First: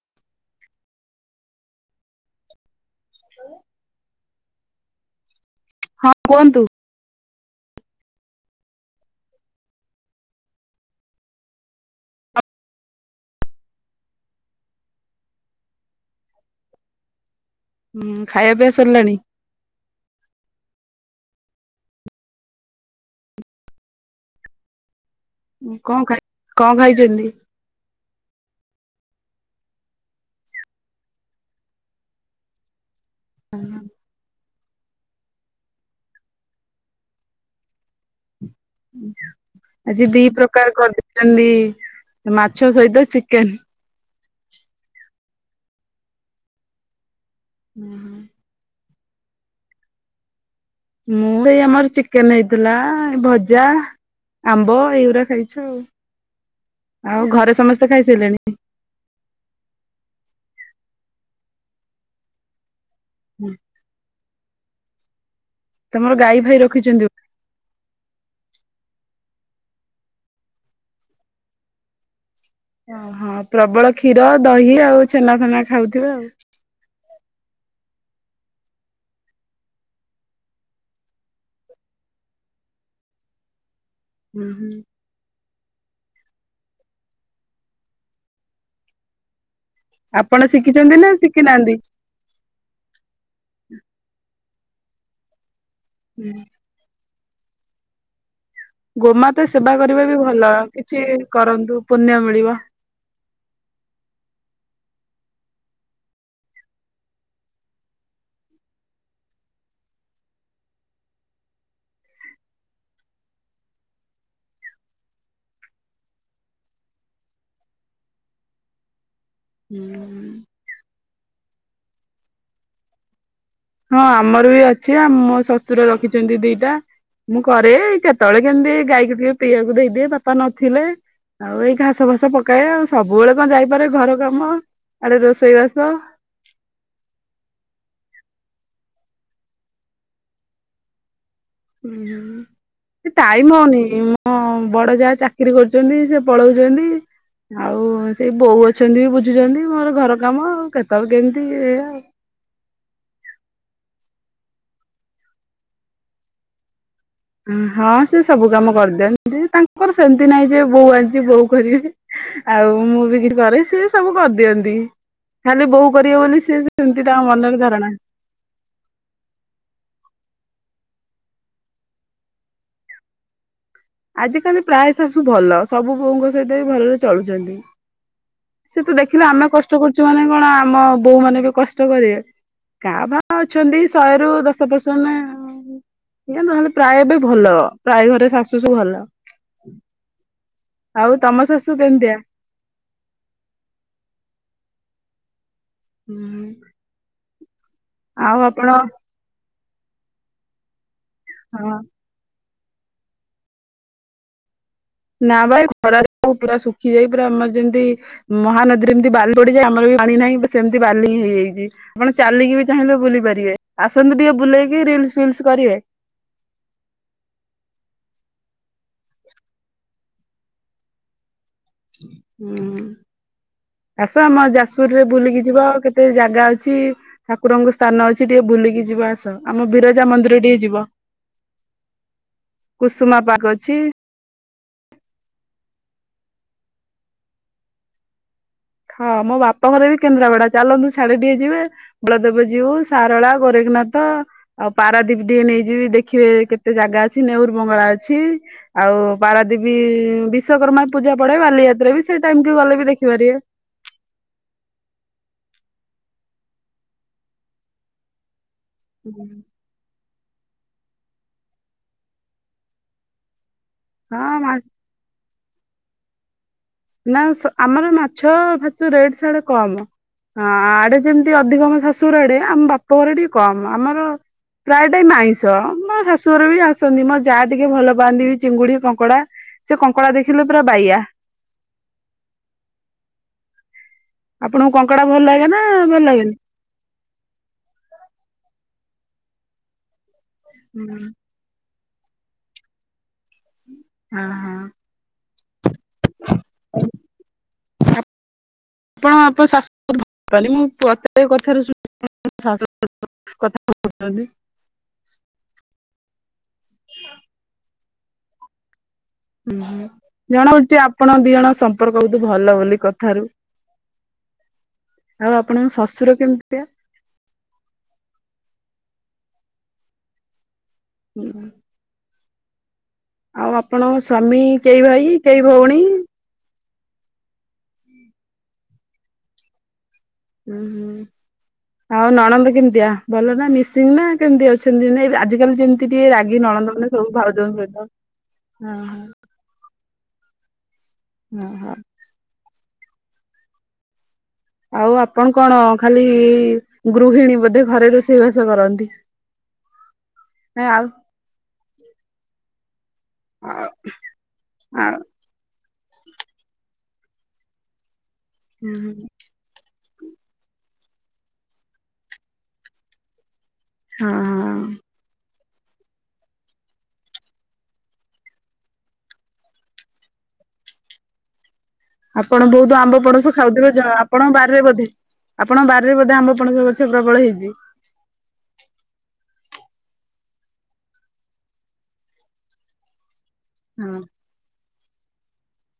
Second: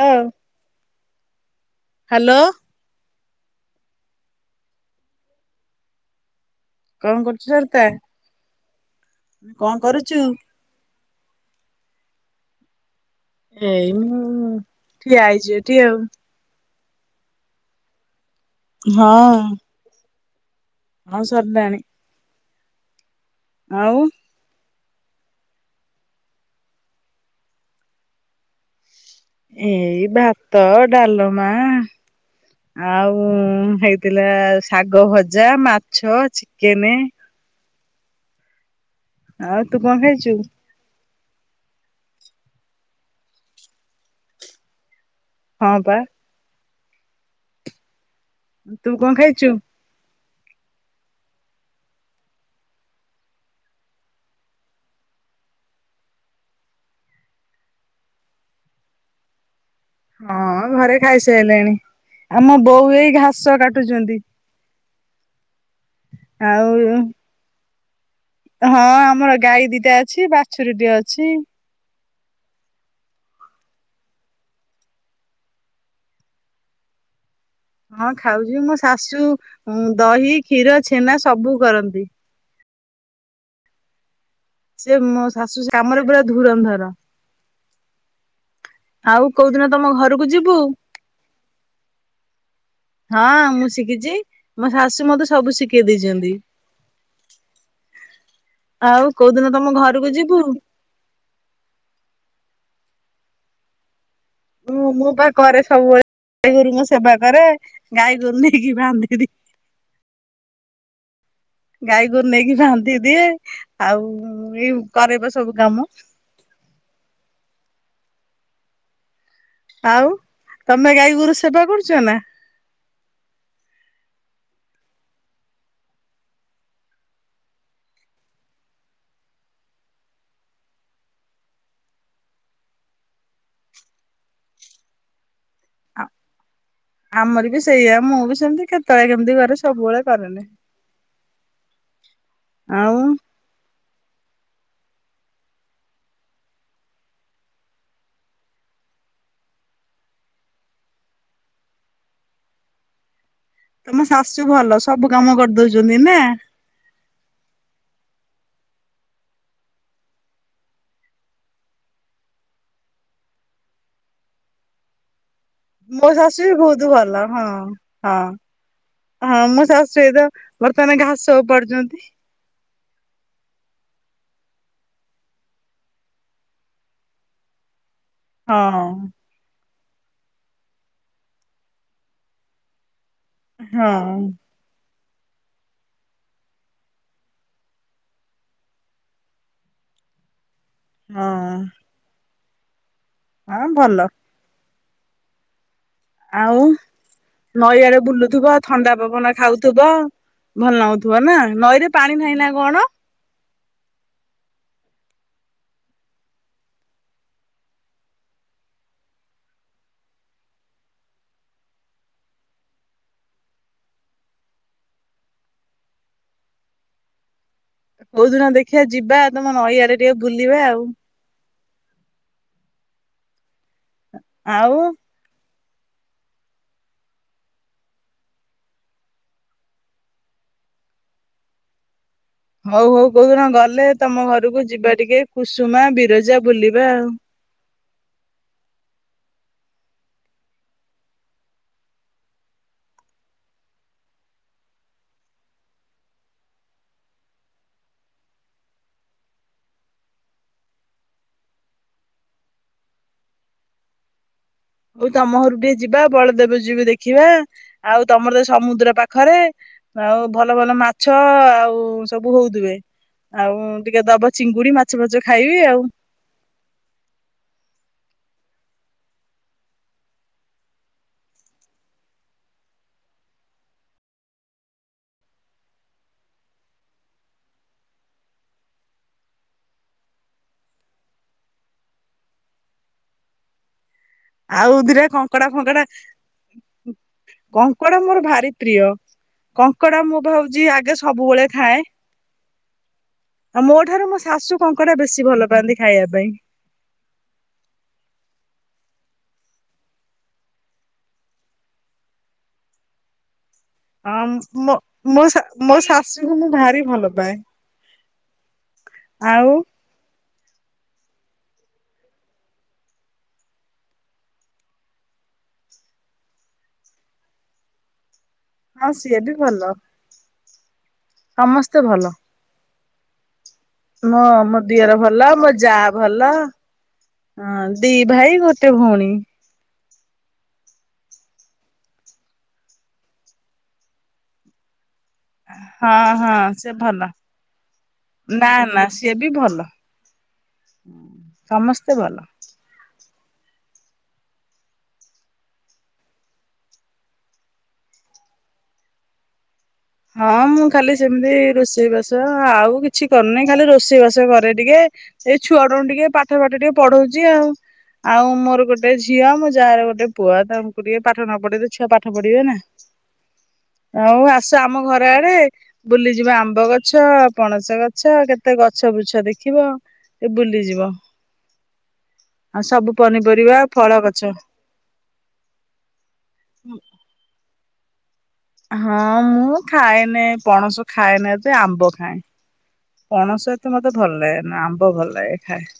ହଁ ହ୍ୟାଲୋ। ଶୁ ହଁ କୁହ କଣ କରୁଛୁ ସରିତା? କଣ କରୁଛୁ? ଏଇ ହଁ ଠିଆ ହେଇଛି ଏଠି ଆଉ। ହୁଁ ଖାଇବା ପିଆ ସରିଲାଣି? ହଁ। ହଁ ସାରିଲାଣି। ଆଉ କଣ ଖାଇ କଣ ଖାଇଛନ୍ତି? ଏଇ ଭାତ ଡାଲମା। ଆଉ ହେଇଥିଲା ଶାଗ ଭଜା ମାଛ ଚିକେନ। ଆଉ ତୁ କଣ ଆଜି ଦି ଖାଇଛୁ? ପ୍ରକାର କରି ଖାଲି ମାଛ ସହିତ ଚିକେନ। ହଁ ବା। ହୁଁ ହୁଁ ତୁ କଣ ଖାଇଛୁ? ମୁଁ ଏଇ ଆମର ଚିକେନ ହେଇଥିଲା ଏ ଭଜା। ଆମ୍ବ ଏଇଗୁଡା ଖାଇଛୁ ଆଉ। ଆଉ ଘରେ ସମସ୍ତେ ଖାଇ ସାରିଲେଣି? ହଁ ଘରେ ଖାଇସାରିଲେଣି। ତମର ଗାଈ ଭାଇ ଆଉ ରଖିଛନ୍ତି? ହଁ ଆମର ଗାଈ ଦିଟା ଅଛି ବାଛୁରୀଟେ ଅଛି। ଓହୋ ପ୍ରବଳ କ୍ଷୀର ଦହି ଆଉ ଛେନା ଫେନା ଖାଉଥିବେ ଆଉ। ହଁ ଖାଉଛି ମୋ ଶାଶୁ ଦହି କ୍ଷୀର ଛେନା ସବୁ କରନ୍ତି। ହୁଁ ହୁଁ ସେ ମୋ ଶାଶୁ ସେ ଆମର ପୁରା ଧୁରନ୍ଧର। ଆଉ କୋଉଦିନ ତମ ଘରକୁ ଆପଣ ଯିବୁ? ଶିଖିଛନ୍ତି ନା ଶିଖିନାହାନ୍ତି? ମୋ ଶାଶୁ ମତେ ସବୁ ଶିଖେଇ ଦେଇଛନ୍ତି। ଆଉ କୋଉ ଦିନ ଗୋମାତା ତମ ସେବା କରିବା ଘରକୁ ବି ଯିବୁ। ଭଲ କିଛି କରନ୍ତୁ ପୁଣ୍ୟ ମିଳିବ। ମୁଁ ବା କରେ ସବୁବେଳେ ଗାଈ ଗୋରୁଙ୍କ ସେବା କରେ ଗାଈଗୋରୁ ନେଇକି ବାନ୍ଧି ଗାଈ ଗୋରୁ ନେଇକି ବାନ୍ଧିଦିଏ ଆଉ ଏଇ ଉପାରପା ସବୁ କାମ। ହଁ ଆଉ ହୁଁ। ତମେ ଗାଈ ଗୋରୁ ସେବା କରୁଛ ନା? ହଁ ଆମର ବି ଅଛି ଆମ ମୋ ଶଶୁର ରଖିଛନ୍ତି ଦିଟା। ମୁଁ କରେ କେତେବେଳେ କେମିତି ଗାଈକୁ ଟିକେ ପିଇବାକୁ ଦେଇଦିଏ ବାପା ନଥିଲେ। ଆଉ ଏଇ ଘାସ ଫାସ ପକାଏ ଆଉ ସବୁବେଳେ କଣ ଯାଇପାରେ ଘର କାମ ଆରେ ରୋଷେଇବାସ ଆମର ବି ସେଇଆ ମୁଁ ବି ସେମିତି କେତେବେଳେ କେମିତି କରେ ସବୁବେଳେ କରେନି ଆଉ ହୁଁ ଟାଇମ ହଉନି ମୋ ବଡ ଯା ଚାକିରୀ କରୁଛନ୍ତି ସେ ପଳଉଛନ୍ତି ଆଉ ସେଇ ବୋଉ ଅଛନ୍ତି ବୁଝୁଛନ୍ତି ମୋର ଘର କାମ କେତେବେଳେ କେମିତି ଏଇଆ ତମ ଶାଶୁ ଭଲ ସବୁ କାମ କରିଦଉଛନ୍ତି ନା ହଁ ସେ ସବୁ କାମ କରିଦିଅନ୍ତି ତାଙ୍କର ସେମିତି ନାଇଁ ଯେ ବୋଉ ଆଇଚି ବୋଉ କରିବେ ଆଉ ମୁଁ ବି କିଛି କରେ ସିଏ ସବୁ କରିଦିଅନ୍ତି ଖାଲି ବୋହୁ ମୋ କରିବେ ଶାଶୁ ବୋଲି ବି ସି ବହୁତ ସେମିତି ଭଲ ତାଙ୍କ ହଁ ମନରେ ଧାରଣା ହଁ ହଁ ମୋ ଶାଶୁ ଏତ ବର୍ତ୍ତମାନ ଘାସ ଓପାଡୁଛନ୍ତି ଆଜି କାଲି ପ୍ରାୟ ଶାଶୁ ଭଲ ସବୁ ବୋହୂ ଙ୍କ ସହିତ ବି ଭଲରେ ଚଳୁଛନ୍ତି ହଁ ସେ ତ ଦେଖିଲା ଆମେ କଷ୍ଟ କଷ୍ଟ କରୁଛ ମାନେ କଣ ଆମ ବୋହୂ ମାନେ ବି କଷ୍ଟ କରିବେ କାଁ ଭଁ ଅଛନ୍ତି ହଁ ଶହେରୁ ଦଶ ବା ମାନେ ଏଇଆ ନହେଲେ ପ୍ରାୟ ବି ଭଲ ପ୍ରାୟ ଘରେ ଶାଶୁ ଶାଶୁ ଭଲ ଆଉ ହଁ ତମ ଶାଶୁ କେମିତିଆ ହଁ ଭଲ ଆଉ ନଈଆଡେ ଆଉ ବୁଲୁଥିବ ଆପଣ ଥଣ୍ଡା ପବନ ଖାଉ ଥିବ ଭଲ ନାଗୁଥିବ ନା ହଁ ନଈରେ ପାଣି ନାହିଁ ନା କଣ ନା ବା ଖରାରେ ପୁରା ଶୁଖିଯାଇ ପୁରା ଆମର ଯେମିତି ମହାନଦୀରେ ଯେମିତି ବାଲି ପଡିଯାଏ ଆମର ବି ପାଣି ନାହିଁ ସେମିତି ବାଲି ହେଇଯାଇଛି ଆପଣ ଚାଲିକି ବି ଚାହିଁଲେ ବୁଲି ପାରିବେ ଆସନ୍ତୁ ଟିକେ ବୁଲେଇକି ରୀଲସ ଫିଲସ କରିବେ କୋଉଦିନ ଦେଖିବା ଯିବା ତମ ନଈଆଡେ ଟିକେ ବୁଲିବା ଆଉ ହୁଁ ଆସ ଆମ ଆଉ ଯାଜପୁରରେ ବୁଲିକି ଯିବା କେତେ ଜାଗା ଅଛି ଠାକୁରଙ୍କ ସ୍ଥାନ ଅଛି ଟିକେ ବୁଲିକି ଯିବ ଆସ ଆମ ବିରଜା ମନ୍ଦିର ଟିକେ ଯିବ ହଉ ହଉ କୁସୁମା କୋଉ ଦିନ ପାର୍କ ଅଛି ଗଲେ ତମ ଘରକୁ ଯିବା ଟିକେ କୁସୁମା ବିରଜା ବୁଲିବା ଆଉ ହଁ ମୋ ବାପଘର ବି କେନ୍ଦ୍ରାପଡା ଚାଲନ୍ତୁ ସାଢେ ଟିକେ ଯିବା ବଳଦେବଜୀବୁ, ସାରଳା, ଗୋରେଖନାଥ ନାଥ ଆଉ ପାରାଦୀପ ଟିକେ ନେଇଯିବି ଦେଖିବେ କେତେ ଜାଗା ଅଛି ନେଉର ବଙ୍ଗଳା ଅଛି ଆଉ ପାରାଦୀବୀ ବିଶ୍ଵକର୍ମା ପୂଜା ପଡେ ବାଲିଯାତ୍ରା ବି ସେଇ ଟାଇମ କି ଗଲେ ବି ଦେଖିପାରିବେ ହଉ ତମ ଘରୁ ଟିକେ ଯିବା ବଳଦେବ ଯିବା ଦେଖିବା ଆଉ ତମର ତ ସମୁଦ୍ର ହୁଁ। ପାଖରେ ଆଉ ଭଲ ଭଲ ମାଛ ଆଉ ସବୁ ହଉଥିବେ ଆଉ ଟିକେ ଦବ ହଁ ମା ଚିଙ୍ଗୁଡି ମାଛ ଫଛ ଖାଇବି ଆଉ ନା ଆମର ମାଛ ଫାଛ ରେଟ ସାଡେ କମ ହଁ ଆଡେ ଯେମିତି ଅଧିକ ଆମ ଶାଶୁର ଆଡେ ଆମ ବାପ ଘର ଟିକେ କମ ଆମର ପ୍ରାୟ ଟାଇମ ଆଇଁସ ମୋ ଶାଶୁଘର ବି ଆସନ୍ତି ମୋ ଯା ଟିକେ ଭଲ ପାଆନ୍ତି ଚିଙ୍ଗୁଡି କଙ୍କଡା ସେ କଙ୍କଡ଼ା ଦେଖିଲେ ପୁରା ବାଇଆା ଆପଣଙ୍କୁ ଆଉ ଧୀରେ ଭଲ କଙ୍କଡା ଲାଗେ ନା ଫଙ୍କଡା ଭଲ ଲାଗେନି? କଙ୍କଡା ମୋର ଭାରି ପ୍ରିୟ କଙ୍କଡା ମୁଁ ଭାବୁଛି ଆଗେ ହଁ ସବୁବେଳେ ଖାଏ ଆଉ ମୋ ଠାରୁ ମୋ ହଁ ଶାଶୁ କଙ୍କଡା ବେଶୀ ଭଲ ପାଆନ୍ତି ଖାଇବା ପାଇଁ ଆପଣ ଆପଣ ଙ୍କ ଶାଶୁ କୁ ବହୁତ ଭଲ ପାନ୍ତି ଆ ମୋ ମୋ ଶା ମୋ ଶା ଶାଶୁ ଙ୍କୁ ମୁଁ ଭାରି ଭଲ ପାଏ ଆଉ ହୁଁ ହ ଜଣା ହୋଉଚି ଆପଣ ଦିଇଜଣ ସମ୍ପର୍କ ବୋହୁତୁ ଭଲ ବୋଲି କଥାରୁ ଆଉ ଆପଣଙ୍କ ଶଶୁର କେମିତି ହଁ ସିଏ ବି ଭଲ। ସମସ୍ତେ ଭଲ। ଆଉ ଆପଣଙ୍କ ହଁ ସ୍ଵାମୀ ମୋ କେଇ ଦିଅର ଭାଇ ଭଲ କେଇ ମୋ ଭଉଣୀ? ଯାଆ ଭଲ। ହଁ ଦି ଭାଇ ଗୋଟେ ଭଉଣୀ। ହୁଁ ହୁଁ ଆଉ ନଣନ୍ଦ କେମିତିଆ ଭଲ ନା ମିସିଙ୍ଗ ନା କେମିତି ଅଛନ୍ତି ନ? ଆଜି କାଲି ଯେମିତି ହଁ ଟିକେ ରାଗି ହଁ ସେ ନଣନ୍ଦ ମାନେ ଭଲ ସବୁ ଭାଉଜ ସହିତ ନା ହ ହ ସମସ୍ତେ ଭଲ। ଆଉ ଆପଣ କଣ ଖାଲି ଗୃହିଣୀ ବୋଧେ ଘରେ ରୋଷେଇବାସ କରନ୍ତି। ହଁ ମୁଁ ନାଇଁ ଖାଲି ସେମିତି ରୋଷେଇବାସ ଆଉ କିଛି କରୁନି ଖାଲି ଆଉ ରୋଷେଇବାସ କରେ ଟିକେ ଆଉ ଏଇ ଛୁଆ ଟିକେ ପାଠ ପାଠ ଟିକେ ପଢ଼ଉଚି ଆଉ ଆଉ ମୋର ଗୋଟେ ହୁଁ ଝିଅ ମୋ ଯାଆର ଗୋଟେ ଟେ ପୁଅ ତ ଆମକୁ ଟିକେ ପାଠ ନ ପଢ ତ ଛୁଆ ପାଠ ପଢିବେ ନା ହଁ ଆଉ ଆସ ହଁ ଆମ ଘର ଆଡେ ବୁଲିଯିବ ଆମ୍ବ ଗଛ ପଣସ ଗଛ କେତେ ଗଛ ଗୁଛ ଦେଖିବ। ଏ ବୁଲି ଯିବା। ଆପଣ ବୋହୁତ ଆମ୍ବ ପଣସ ଖାଉଥିବେ ଫଳ ଗଛ ଆପଣଙ୍କ ବାରିରେ ବୋଧେ। ଆପଣ ବାରିରେ ବୋଧେ ଆମ୍ବପଣସ ଗଛ ପ୍ରବଳ ହେଇଚି। ହଁ ମୁଁ ଖାଏନି ପଣସ ଖାଏନି ଏତେ ଆମ୍ବ ଖାଏ। ପଣସହିତ ମତେ ହଁ ଭଲ ଲାଗେ ନା, ଆମ୍ବ ଭଲ ଲାଗେ ଖାଏ।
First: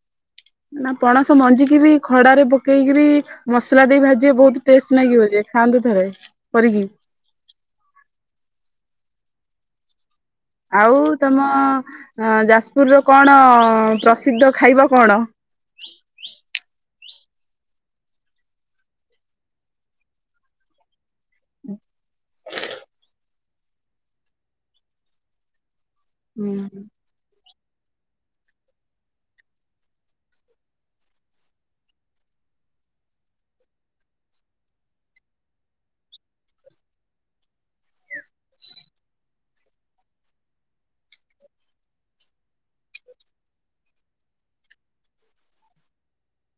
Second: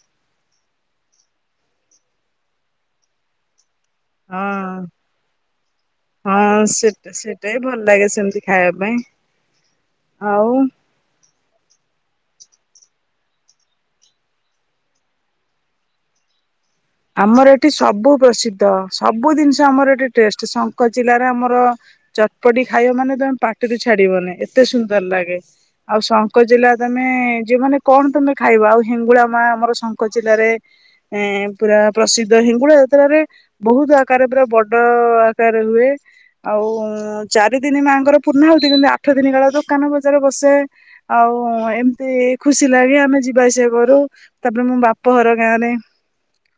ନା ପଣସ ମଞ୍ଜିିକି ବି ଖରାରେ ପକେଇକରି ମ ମସଲା ଦେଇ ଭାଜିବ ବୋହୁତ ହଁ। ଟେଷ୍ଟ ଲାଗିବ, ଖାଆନ୍ତୁ ଥରେ ହଁ କରିକି। ସେଟା ସେଟା ବି ଭଲ ଲାଗେ ସେମିତି ଖାଇବା ପାଇଁ ଆଉ ତମ ଯାଜପୁର ର କଣ ପ୍ରସିଦ୍ଧ ଖାଇବା କଣ? [unintelligible] ଆମର ଏଠି ସବୁ ପ୍ରସିଦ୍ଧ, ସବୁ ଜିନିଷ ଆମର ଏଠି ଟେଷ୍ଟ। ଜିଲ୍ଲାରେ ଆମର ଚଟପଟି ଖାଇବା ମାନେ ତମେ ପାଟିରୁ ଛାଡିବନି ଏତେ ସୁନ୍ଦର ଲାଗେ। ଆଉ ହୁଁ ଶଙ୍କଚିଲା ତମେ ଯୋଉମାନେେ କଣ ତମେ ଖାଇବ ଆଉ ହେଙ୍ଗୁଳା ମା ଆମର ଶଙ୍କଚିଲାରେ ଏ ପୁରା ପ୍ରସିଦ୍ଧ ହିଙ୍ଗୁଳା ଯାତ୍ରାରେ ବୋହୁତ ଆକାର ପୁରା ବଡ ଆକାର ହୁଏ। ଆଉ ଚାରି ଦିନ ମାଆଙ୍କର ପୂର୍ଣାଆହୁତି କିନ୍ତୁ ଆଠ ଦିନ କାଳ ଦୋକାନ ବଜାର ବସେ ଆଉ। ହୋଉ ଏମତି ଖୁସି ଲାଗେ ଆମେ ଯିବା ଆସିବା କରୁ ତାପରେ ମୋ ବାପ ଘର ଗାଁ ରେ [inaudible]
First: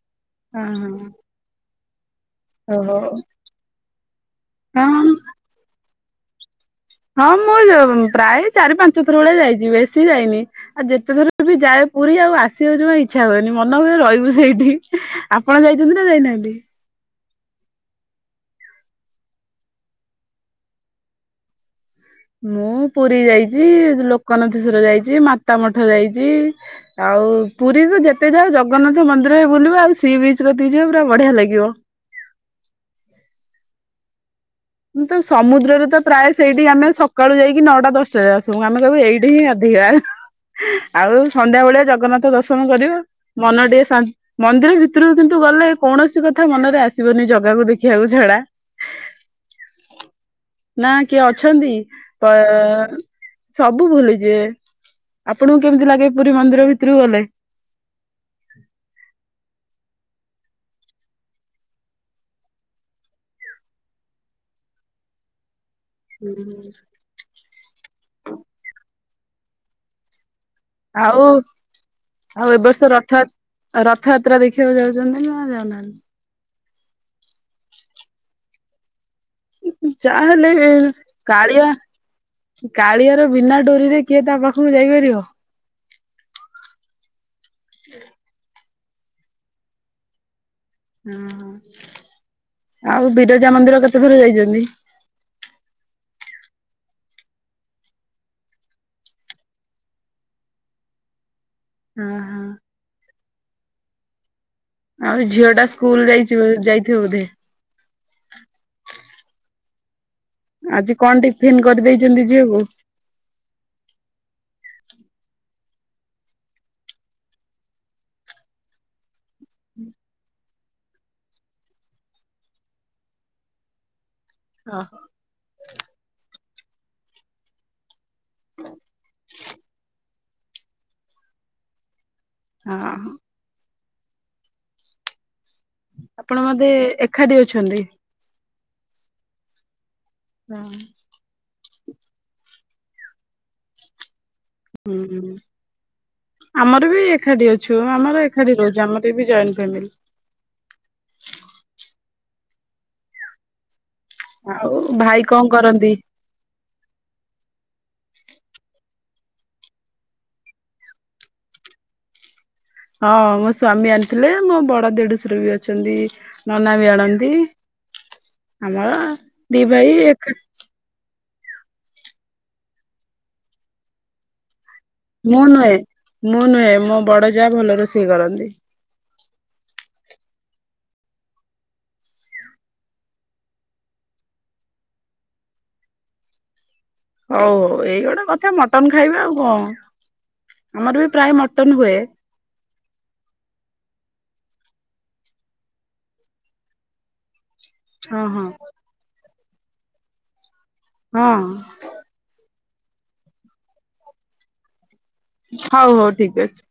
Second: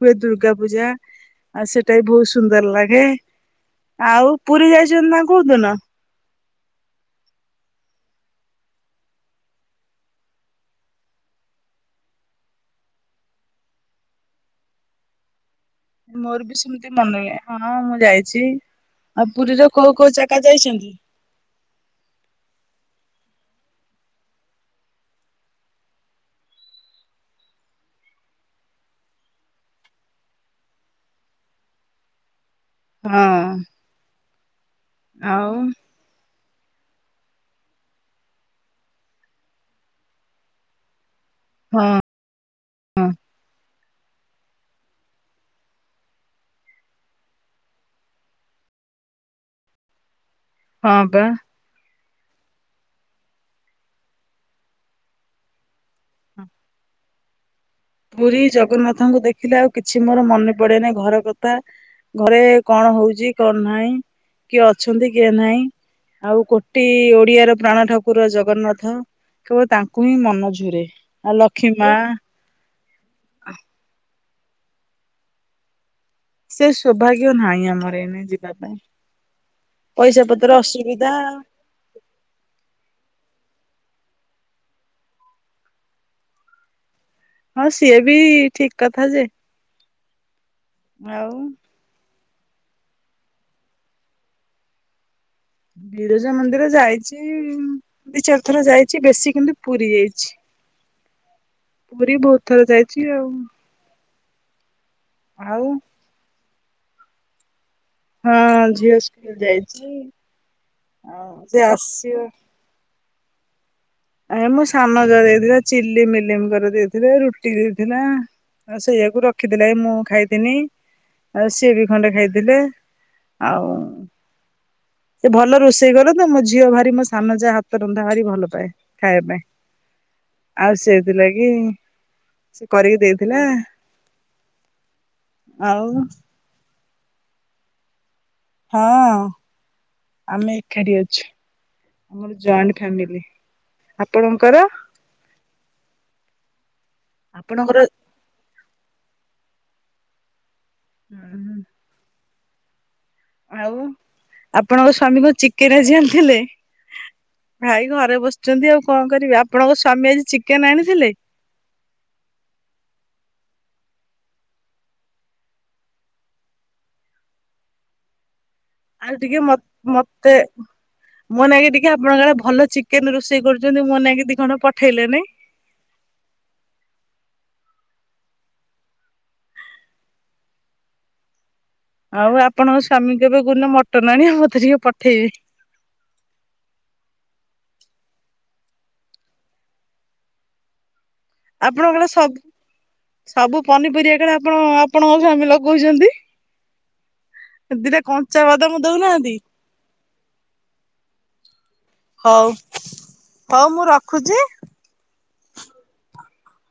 ହୁଏ ଦୁର୍ଗା ହଁ ପୂଜା ହଁ ଆଉ ସେଟା ବି ବୋହୁତ ସୁନ୍ଦର ଓହୋ ଲାଗେ ଆଉ। ପୁରୀ ହଁ ଯାଇଛନ୍ତି ନା କୋଉଦିନ? ହଁ ମୁଁ ପ୍ରାୟ ଚାରି ପାଞ୍ଚ ଥର ବେଳେ ଯାଇଚି ବେଶୀ ଯାଇନି ଆଉ ଯେତେଥର ବି ଯାଏ ପୁରୀ ଆଉ ଆସିବାକୁ ଜମା ଇଚ୍ଛା ହୁଏନି ମନ ହୁଏ ରହିବୁ ସେଇଠି ଆପଣ କଣ ଯାଇଛନ୍ତି ନା ମୋର ବି ଯାଇନାହାନ୍ତି। ସେମିତି ମନେ ନାହିଁ ହଁ ମୁଁ ଯାଇଚି ଆଉ ପୁରୀରେ କୋଉ କୋଉ ଜାଗା ଯାଇଛନ୍ତି। ମୁଁ ପୁରୀ ଯାଇଛି ଲୋକନାଥେଶ୍ଵର ଯାଇଚି ମାତା ମଠ ଯାଇଚି, ଆଉ ଆଉ ପୁରୀ ତ ଯେତେ ଯାଅ ଜଗନ୍ନାଥ ମନ୍ଦିର ବୁଲିବ ଆଉ ସି ବିଚ କତିକି ଯିବ ପୁରା ବଢିଆ ଲାଗିବ। ହଁ। ମୁଁ ତ ଆଉ ସମୁଦ୍ରରେ ତ ପ୍ରାୟ ସେଇଠି ଆମେ ସକାଳୁ ଯାଇକି ନଅଟା ଦଶଟାରେ ଆସୁ ଆମେ କହିବୁ ଏଇଠି ହିଁ ଅଧିକାର ଆଉ। ସନ୍ଧ୍ୟାବେଳେ ହଁ ଜଗନ୍ନାଥ ଦର୍ଶନ କରିବା ହଁ ମନ ଟିକେ ଶାନ୍ତି ମନ୍ଦିର ଭିତରେ ଭିତରୁ କିନ୍ତୁ ଗଲେ କୌଣସି କଥା ମନରେ ଆସିବନି ଜଗାକୁ ଦେଖିବାକୁ ଛଡା। ନା ହଁ କିଏ ବା ଅଛନ୍ତି? ସବୁ ଭୁଲିଯିବ ଆପଣଙ୍କୁ କେମତି ଲାଗେ? ପୁରୀ ମନ୍ଦିର ଭିତରୁକୁ ଗଲେ। ପୁରୀ ଜଗନ୍ନାଥଙ୍କୁ ଦେଖିଲେ ଆଉ କିଛି କିଛି ମୋର ମନେ ପଡେନି ଘର କଥା ଘରେ କଣ ହଉଛି କଣ ନାହିଁ। କିଏ ଅଛନ୍ତି କିଏ ନାହିଁ। ଆଉ କୋଟି ଓଡିଆର ପ୍ରାଣ ଠାକୁର ଜଗନ୍ନାଥ କେବଳ ତାଙ୍କୁ ହିଁ ମନ ରେ ଆଉ ଆ ଲକ୍ଷ୍ମୀ ମା ଆଉ ଏ ବର୍ଷ ରଥ ରଥଯାତ୍ରା ଦେଖିବାକୁ ଯାଉଛନ୍ତି ନା ଯାଉନାହାନ୍ତି। ସେ ସୌଭାଗ୍ୟ ନାହିଁ ଆମର ଏନେ ଯିବା ପାଇଁ। ପଇସା ପତ୍ର ଯାହେଲେ ଅସୁବିଧା। କାଳିଆ କାଳିଆର ବିନା ଡୋରିରେ କିଏ ତା ପାଖକୁ ଯାଇପାରିବ। ହଁ ସିଏ ବି ଠିକ କଥା ଯେ ହୁଁ ଆଉ ଆଉ ବିରଜା ମନ୍ଦିର କେତେ ଥର ଯାଇଛନ୍ତି? ବିରଜା ମନ୍ଦିର ଯାଇଛି ଦିଇ ଚାରି ଥର ଯାଇଛି ବେଶୀ କିନ୍ତୁ ପୁରୀ ଯାଇଛି। ପୁରୀ ବହୁତ ଥର ଯାଇଛି ଆଉ। ଆଉ ଝିଅ ଟା ସ୍କୁଲ ଯାଇଛି ବୋ ଯାଇଥିବ ବୋଧେ ହଁ ଝିଅ ଯାଇଛି। ଆଜି କଣ ଆଉ ସେ ଟିଫନ୍ ଆସିବ କରିଦେଇଛନ୍ତି ଝିଅକୁ ଆ ମୁଁ ସାନଜ ଦେଇଥିଲା ଚି ମିଲମଙ୍କ ଦେଇଥିଲେ ରୁଟି ଦେଇଥିଲା। ଆ ସେଇୟାକୁ ର ରଖିଥିଲେ ମୁଁ ଖାଇଥିନି ଆଉ ସିଏ ବି ଖଣ୍ଡେ ଖାଇଥିଲେ ଆଉ। ସେ ଭଲ ରୋଷେଇ କଲ ତ ମୋ ଝିଅ ଭାରି ମୋ ସାନ ଯାହା ହାତ ରନ୍ଧା ଭାରି ଭଲ ପାଏ। ଖାଇବା ଆଉ ସେଇଥିଲା କି ସେ କରିକି ହଁ ଦେଇଥିଲା। ଆଉ ଆପଣ ମତେ ଏକାଠି ଅଛନ୍ତି। ହଁ ଆମେ ଏକାଠି ଅଛୁ। ଆମର ଜଏଣ୍ଟ ଫ୍ୟାମିଲି। ଆପଣଙ୍କର ଉହୁଁ। ଆମର ବି ଏକାଠି ଆପଣଙ୍କର ଅଛୁ ଆମର ଏକାଠି ରହୁଛି ଆମର ଜଏଣ୍ଟ ଫ୍ୟାମିଲି। ହୁଁ। ଆଉ ଆଉ ଆପଣଙ୍କ ଭାଇ ସ୍ଵାମୀ କ କଣ କରନ୍ତି? ଚିକେରାି ଆଣିଥିଲେ ଭାଇ ଘ ବସିଛନ୍ତି ଆଉ କଣ କରିବି ଆପଣଙ୍କ ସ୍ଵାମୀ ଆଜି ଚିକେନ ଆଣିଥିଲେ। ହଁ ମୋ ସ୍ୱାମୀ ଆଣିଥିଲେ ମୋ ବଡ ଦେଢଶର ବି ଅଛନ୍ତି ନନା ବି ଆଣନ୍ତି ଆମର ଆଉ ଟିକେ ମ ଦି ଭାଇ ଏକା ମତେ ମୋନକି ଟିକେ ଆପଣଙ୍କଡ ଭଲ ଚେନ ରୋଷେଇ କରୁଛନ୍ତି ମୋ ନଁକି ଦିଇ ଖ ମୁଁ ନୁହେଁ ମୁଁ ନୁହେଁ ମୋ ବଡ ଯା ଭଲ ରୋଷେଇ କରନ୍ତି। ଆଉ ଆପଣଙ୍କ ସ୍ଵାମୀଙ୍କ ଏବେ ଗୁନ ମଟ ଆଣ ଆ ମୋତେ ଟିକେ ପଠେଇବେ ହୋଉ ହୋଉ ଏଇ ଗୋଟେ କଥା ମଟନ ଖାଇବେ ଆଉ କଣ ଆମର ବି ପ୍ରାୟ ମଟନ ହୁଏ। ଆପଣଙ୍କର ସବୁ ସବୁ ପନିପରିବା କାଳେ ଆପଣ ଆପଣଙ୍କ ସାମୀ ଲଗୋଉଚନ୍ତି? ଏ ଦିଇଟା ହଁ ହଁ କଞ୍ଚା ବାଦାମ ଦୋଉନାହନ୍ତି? ହଁ। ହୋଉ ମୁଁ ରଖୁଚି। ହୋଉ ହୋଉ ଠିକ ଅଛି।